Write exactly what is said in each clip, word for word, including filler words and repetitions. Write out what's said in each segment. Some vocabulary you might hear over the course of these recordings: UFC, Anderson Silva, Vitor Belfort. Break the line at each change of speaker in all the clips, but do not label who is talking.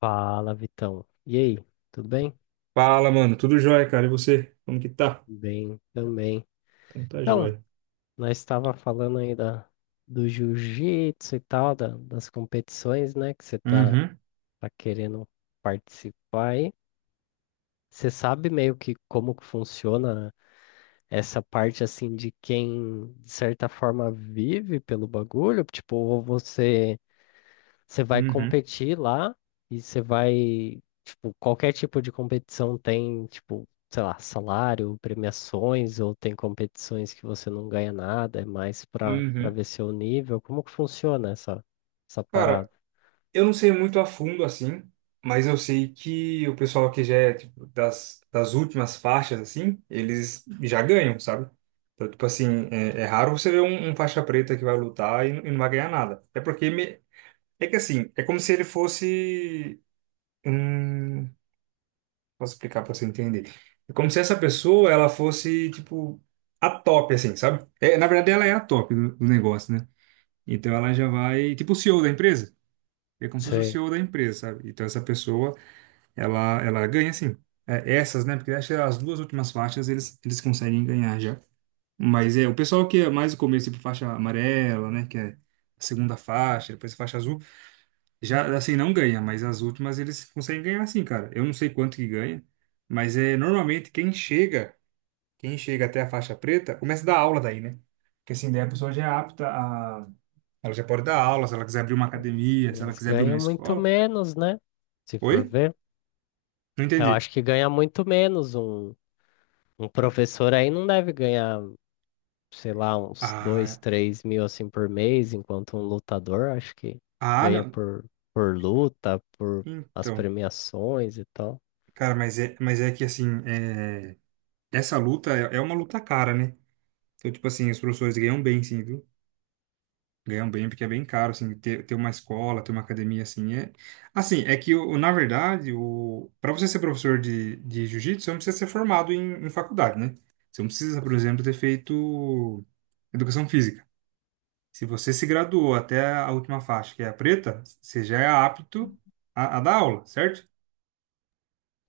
Fala, Vitão. E aí, tudo bem?
Fala, mano. Tudo jóia, cara. E você? Como que tá?
Bem também.
Então tá
Então,
jóia.
nós estava falando aí da, do jiu-jitsu e tal, da- das competições, né, que você tá,
Uhum,
tá querendo participar aí. Você sabe meio que como que funciona essa parte, assim, de quem, de certa forma, vive pelo bagulho? Tipo, ou você Você vai
uhum,
competir lá e você vai, tipo, qualquer tipo de competição tem, tipo, sei lá, salário, premiações, ou tem competições que você não ganha nada, é mais para para
uhum.
ver seu nível. Como que funciona essa, essa
Cara,
parada?
eu não sei muito a fundo assim, mas eu sei que o pessoal que já é tipo, das, das últimas faixas, assim, eles já ganham, sabe? Então, tipo assim, é, é raro você ver um, um faixa preta que vai lutar e, não- e não vai ganhar nada. É porque me- é que assim, é como se ele fosse. Hum. Posso explicar para você entender? É como se essa pessoa ela fosse tipo a top, assim, sabe? É, na verdade, ela é a top do, do negócio, né? Então ela já vai, tipo o C E O da empresa. É como se fosse o
Sei.
C E O da empresa, sabe? Então essa pessoa ela ela ganha assim. É, essas, né? Porque acho que as duas últimas faixas eles eles conseguem ganhar já. Mas é o pessoal que é mais o começo, tipo faixa amarela, né? Que é a segunda faixa, depois a faixa azul. Já, assim, não ganha, mas as últimas eles conseguem ganhar sim, cara. Eu não sei quanto que ganha, mas é normalmente quem chega, quem chega até a faixa preta, começa a dar aula daí, né? Porque assim, daí a pessoa já é apta a... Ela já pode dar aula, se ela quiser abrir uma academia, se ela
Mas
quiser abrir uma
ganha muito
escola.
menos, né? Se
Oi?
for ver.
Não
Eu
entendi.
acho que ganha muito menos. Um, um professor aí não deve ganhar. Sei lá, uns dois,
Ah,
três mil assim por mês, enquanto um lutador acho que
ah,
ganha
não.
por, por luta, por as
Então,
premiações e tal.
cara, mas é, mas é que assim, é... essa luta é, é uma luta cara, né? Então, tipo assim, os professores ganham bem, sim, viu? Ganham bem porque é bem caro, assim, ter, ter uma escola, ter uma academia, assim, é... Assim, é que, o, na verdade, o... para você ser professor de, de jiu-jitsu, você não precisa ser formado em, em faculdade, né? Você não precisa, por exemplo, ter feito educação física. Se você se graduou até a última faixa, que é a preta, você já é apto a, a dar aula, certo?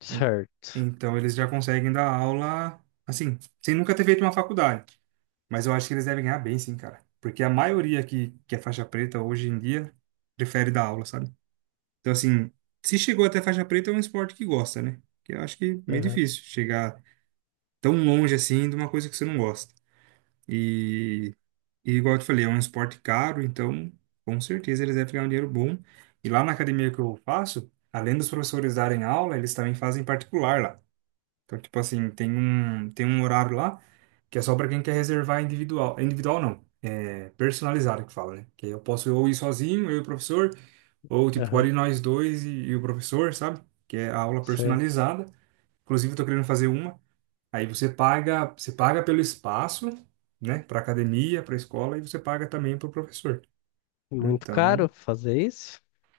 Certo.
Então, eles já conseguem dar aula, assim, sem nunca ter feito uma faculdade. Mas eu acho que eles devem ganhar bem, sim, cara. Porque a maioria que, que é faixa preta hoje em dia prefere dar aula, sabe? Então, assim, se chegou até faixa preta, é um esporte que gosta, né? Que eu acho que é meio
Aham,
difícil chegar tão longe assim de uma coisa que você não gosta. E, e igual eu te falei, é um esporte caro, então com certeza eles devem ganhar um dinheiro bom. E lá na academia que eu faço, além dos professores darem aula, eles também fazem particular lá. Então, tipo assim, tem um, tem um horário lá que é só para quem quer reservar individual. Individual não, é personalizado que fala, né? Que aí eu posso ou ir sozinho, eu e o professor, ou tipo, pode
aham.
ir nós dois e, e o professor, sabe? Que é a aula
Sei.
personalizada. Inclusive, eu tô querendo fazer uma. Aí você paga, você paga pelo espaço, né? Pra academia, pra escola, e você paga também pro professor.
Muito
Então,
caro fazer isso?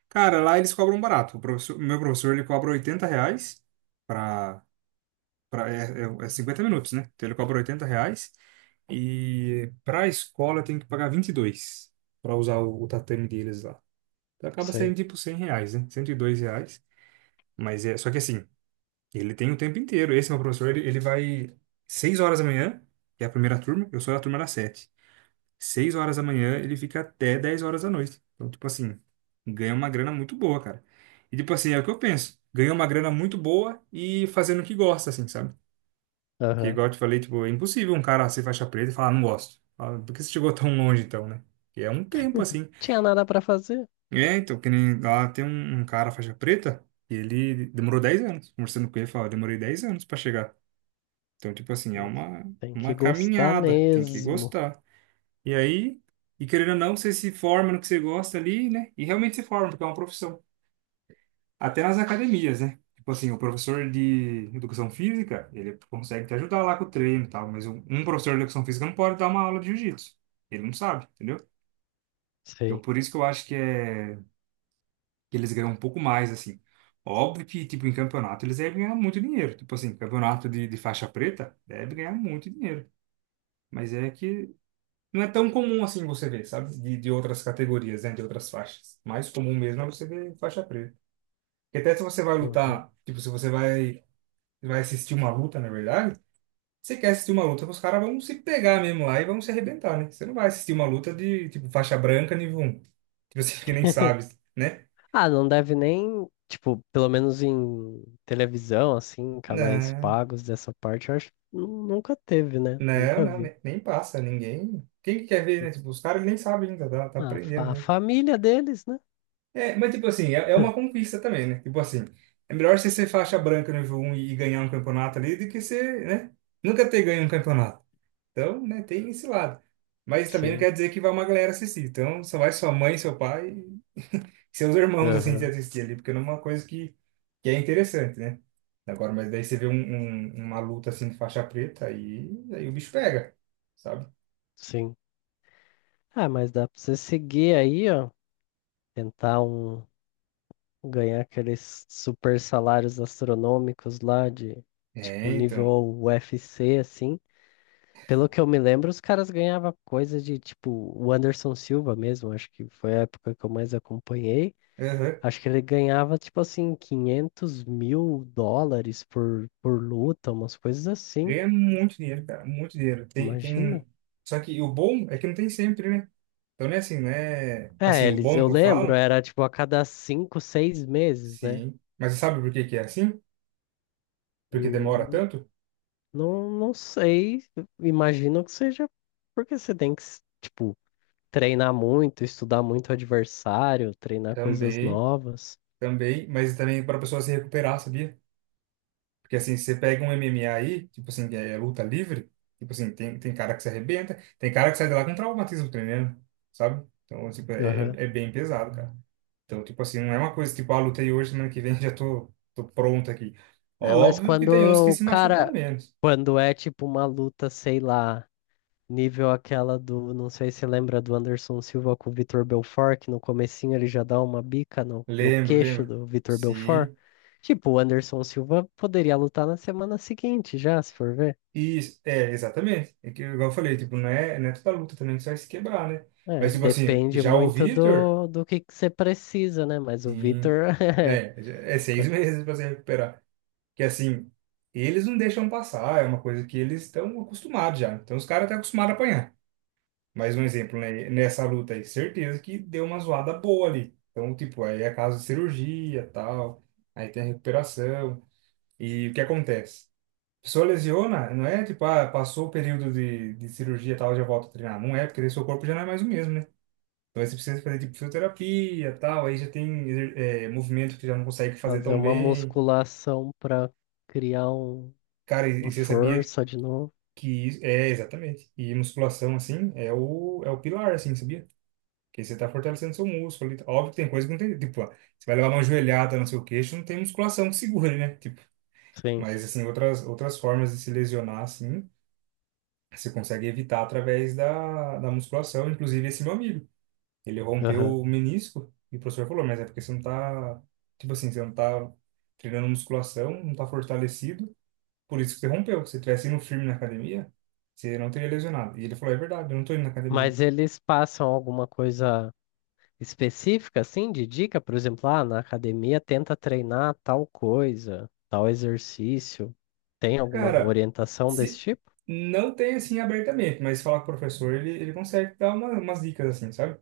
cara, lá eles cobram barato. O professor, o meu professor, ele cobra oitenta reais pra, é, é, é cinquenta minutos, né? Então ele cobra oitenta reais. E para a escola tem que pagar vinte e dois para usar o, o tatame deles lá. Então acaba
Sei.
saindo tipo cem reais, né? Cento e dois reais. Mas é, só que assim, ele tem o tempo inteiro. Esse meu professor, ele, ele vai seis horas da manhã, que é a primeira turma, eu sou da turma das sete, seis horas da manhã, ele fica até dez horas da noite. Então, tipo assim, ganha uma grana muito boa, cara. E tipo assim, é o que eu penso. Ganha uma grana muito boa e fazendo o que gosta, assim, sabe? Que
Aham.
igual eu te falei, tipo, é impossível um cara ser faixa preta e falar, não gosto. Fala, por que você chegou tão longe então, né? Que é um tempo assim.
Tinha nada pra fazer.
É, então, que nem lá tem um, um cara faixa preta e ele demorou dez anos. Conversando com ele, fala, demorei dez anos pra chegar. Então, tipo assim, é
Tem que,
uma,
tem
uma
que gostar
caminhada, tem que
mesmo.
gostar. E aí, e querendo ou não, você se forma no que você gosta ali, né? E realmente se forma, porque é uma profissão. Até nas academias, né? Tipo assim, o professor de educação física, ele consegue te ajudar lá com o treino e tal, mas um um professor de educação física não pode dar uma aula de jiu-jitsu. Ele não sabe, entendeu? Então,
Sei.
por isso que eu acho que é que eles ganham um pouco mais, assim. Óbvio que, tipo, em campeonato eles devem ganhar muito dinheiro. Tipo assim, campeonato de, de faixa preta deve ganhar muito dinheiro. Mas é que não é tão comum assim você ver, sabe? De, de outras categorias, né? De outras faixas. Mais comum mesmo é você ver faixa preta. Porque até se você vai
Uhum.
lutar, tipo, se você vai vai assistir uma luta, na verdade, você quer assistir uma luta que os caras vão se pegar mesmo lá e vão se arrebentar, né? Você não vai assistir uma luta de, tipo, faixa branca nível um. Tipo assim, que nem sabe, né?
Ah, não deve nem, tipo, pelo menos em televisão, assim, em canais
Não,
pagos dessa parte, eu acho, nu- nunca teve, né?
não,
Nunca
não,
vi.
ne- nem, passa, ninguém... Quem que quer ver, né? Tipo, os caras nem sabem ainda, tá, tá
A,
aprendendo,
fa- a
né?
família deles, né?
É, mas tipo assim, é, é uma conquista também, né? Tipo assim, é melhor você ser faixa branca nível um e, e ganhar um campeonato ali do que você, né? Nunca ter ganho um campeonato. Então, né, tem esse lado. Mas também não
Sim,
quer dizer que vai uma galera assistir. Então, só vai sua mãe, seu pai e seus irmãos, assim, te
aham,
assistir ali, porque não é uma coisa que, que é interessante, né? Agora, mas daí você vê um, um- uma luta, assim, de faixa preta, aí, aí o bicho pega, sabe?
sim. Ah, mas dá pra você seguir aí, ó. Tentar um, ganhar aqueles super salários astronômicos lá de, tipo,
É,
nível
então.
U F C, assim. Pelo que eu me lembro, os caras ganhavam coisa de, tipo, o Anderson Silva mesmo. Acho que foi a época que eu mais acompanhei.
Aham.
Acho que ele ganhava, tipo assim, quinhentos mil dólares por, por luta, umas coisas assim.
Ganha muito dinheiro, cara, muito dinheiro. Tem,
Imagina.
tem... Só que o bom é que não tem sempre, né? Então, não é assim, né? Assim,
É,
o
eles,
bom
eu
que eu
lembro,
falo,
era tipo a cada cinco, seis meses, né?
sim. Mas você sabe por que que é assim? Porque demora
Hum,
tanto?
não, não sei, imagino que seja porque você tem que, s- tipo, treinar muito, estudar muito o adversário, treinar coisas
Também.
novas.
Também, mas também para a pessoa se recuperar, sabia? Porque assim, você pega um M M A aí, tipo assim, que é luta livre, tipo assim, tem, tem cara que se arrebenta, tem cara que sai de lá com traumatismo tremendo, sabe? Então, tipo, é,
Aham.
é é bem pesado, cara. Então, tipo assim, não é uma coisa tipo, ah, lutei hoje, semana que vem já tô, tô pronto aqui.
Ah, mas
Óbvio que
quando
tem uns que
o
se machucam
cara,
menos.
quando é tipo uma luta, sei lá. Nível aquela do, não sei se lembra do Anderson Silva com o Vitor Belfort, que no comecinho ele já dá uma bica no, no
Lembro,
queixo
lembro.
do Vitor Belfort.
Sim.
Tipo, o Anderson Silva poderia lutar na semana seguinte já, se for ver.
Isso, é, exatamente. É que, igual eu falei, tipo, não é, não é toda luta também que você vai se quebrar, né?
É,
Mas, tipo assim,
depende
já o
muito
Vitor.
do, do que que você precisa, né? Mas o
Sim.
Vitor é,
É, é
co-
seis meses para se recuperar. Que assim, eles não deixam passar, é uma coisa que eles estão acostumados já. Então os caras estão acostumados a apanhar. Mais um exemplo, né? Nessa luta aí, certeza que deu uma zoada boa ali. Então, tipo, aí é caso de cirurgia, tal. Aí tem a recuperação. E o que acontece? A pessoa lesiona, não é tipo, ah, passou o período de, de cirurgia, tal, já volta a treinar. Não é, porque daí seu corpo já não é mais o mesmo, né? Então aí você precisa fazer tipo fisioterapia, e tal, aí já tem exer- é, movimento que já não consegue fazer
fazer
tão
uma
bem.
musculação pra criar um-
Cara, e,
uma
e você sabia
força de novo.
que isso, é exatamente. E musculação assim é o é o pilar assim, sabia? Que aí você tá fortalecendo seu músculo ali. Óbvio que tem coisa que não tem, tipo, ó, você vai levar uma joelhada no seu queixo, não tem musculação que segure, né? Tipo,
Sim,
mas assim, outras outras formas de se lesionar assim, você consegue evitar através da da musculação, inclusive esse meu amigo. Ele
aham.
rompeu o menisco e o professor falou, mas é porque você não tá, tipo assim, você não tá treinando musculação, não tá fortalecido, por isso que você rompeu. Se você tivesse indo firme na academia, você não teria lesionado. E ele falou, é verdade, eu não tô indo na academia.
Mas eles passam alguma coisa específica, assim, de dica? Por exemplo, ah, na academia tenta treinar tal coisa, tal exercício. Tem alguma
Cara,
orientação desse
se
tipo?
não tem assim abertamente, mas falar com o professor, ele, ele consegue dar uma, umas dicas assim, sabe?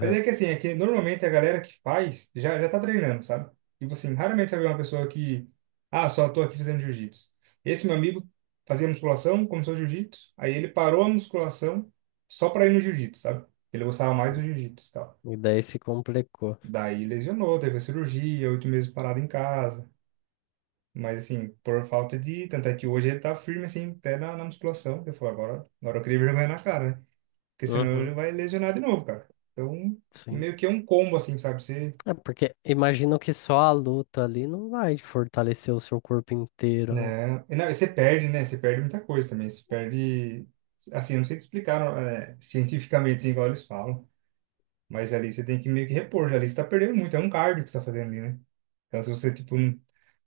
Mas é que assim, é que normalmente a galera que faz já, já tá treinando, sabe? Tipo assim, raramente você vê uma pessoa que, ah, só tô aqui fazendo jiu-jitsu. Esse meu amigo fazia musculação, começou o jiu-jitsu, aí ele parou a musculação só pra ir no jiu-jitsu, sabe? Ele gostava mais do jiu-jitsu e tal.
E daí se complicou.
Daí lesionou, teve a cirurgia, oito meses parado em casa. Mas assim, por falta de. Tanto é que hoje ele tá firme, assim, até na, na musculação. Eu falo, agora, agora eu queria vergonha na cara, né? Porque senão
Uhum,
ele vai lesionar de novo, cara. Então,
sim.
meio que é um combo, assim, sabe? Você
É porque imagino que só a luta ali não vai fortalecer o seu corpo inteiro, né?
não, e não, e você perde, né? Você perde muita coisa também. Você perde. Assim, eu não sei te explicar é, cientificamente, assim, igual eles falam. Mas ali você tem que meio que repor. Ali você tá perdendo muito. É um cardio que você tá fazendo ali, né? Então, se você, tipo, não,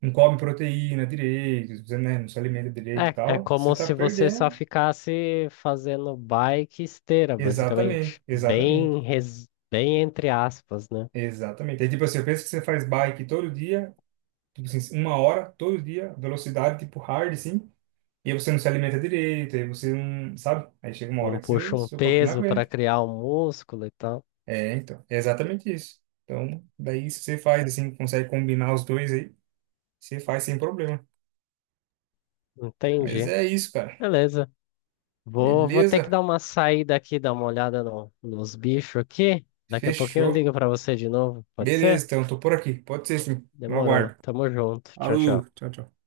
não come proteína direito, você, né, não se alimenta direito e
É, é
tal, você
como
tá
se você só
perdendo.
ficasse fazendo bike e esteira,
Exatamente,
basicamente.
exatamente,
Bem, res... Bem entre aspas, né?
exatamente. Aí, tipo assim, eu penso que você faz bike todo dia, tipo assim, uma hora, todo dia, velocidade, tipo, hard, assim. E aí você não se alimenta direito, aí você não, sabe? Aí chega uma hora
Não
que você,
puxa um
seu corpo não
peso para
aguenta.
criar um músculo e tal.
É, então, é exatamente isso. Então, daí se você faz assim, consegue combinar os dois aí, você faz sem problema. Mas
Entendi.
é isso, cara.
Beleza. Vou, vou ter que
Beleza?
dar uma saída aqui, dar uma olhada no- nos bichos aqui. Daqui a pouquinho eu
Fechou.
ligo pra você de novo, pode
Beleza,
ser?
então, tô por aqui. Pode ser sim. Eu
Demorou.
aguardo.
Tamo junto. Tchau,
Alô,
tchau.
tchau, tchau.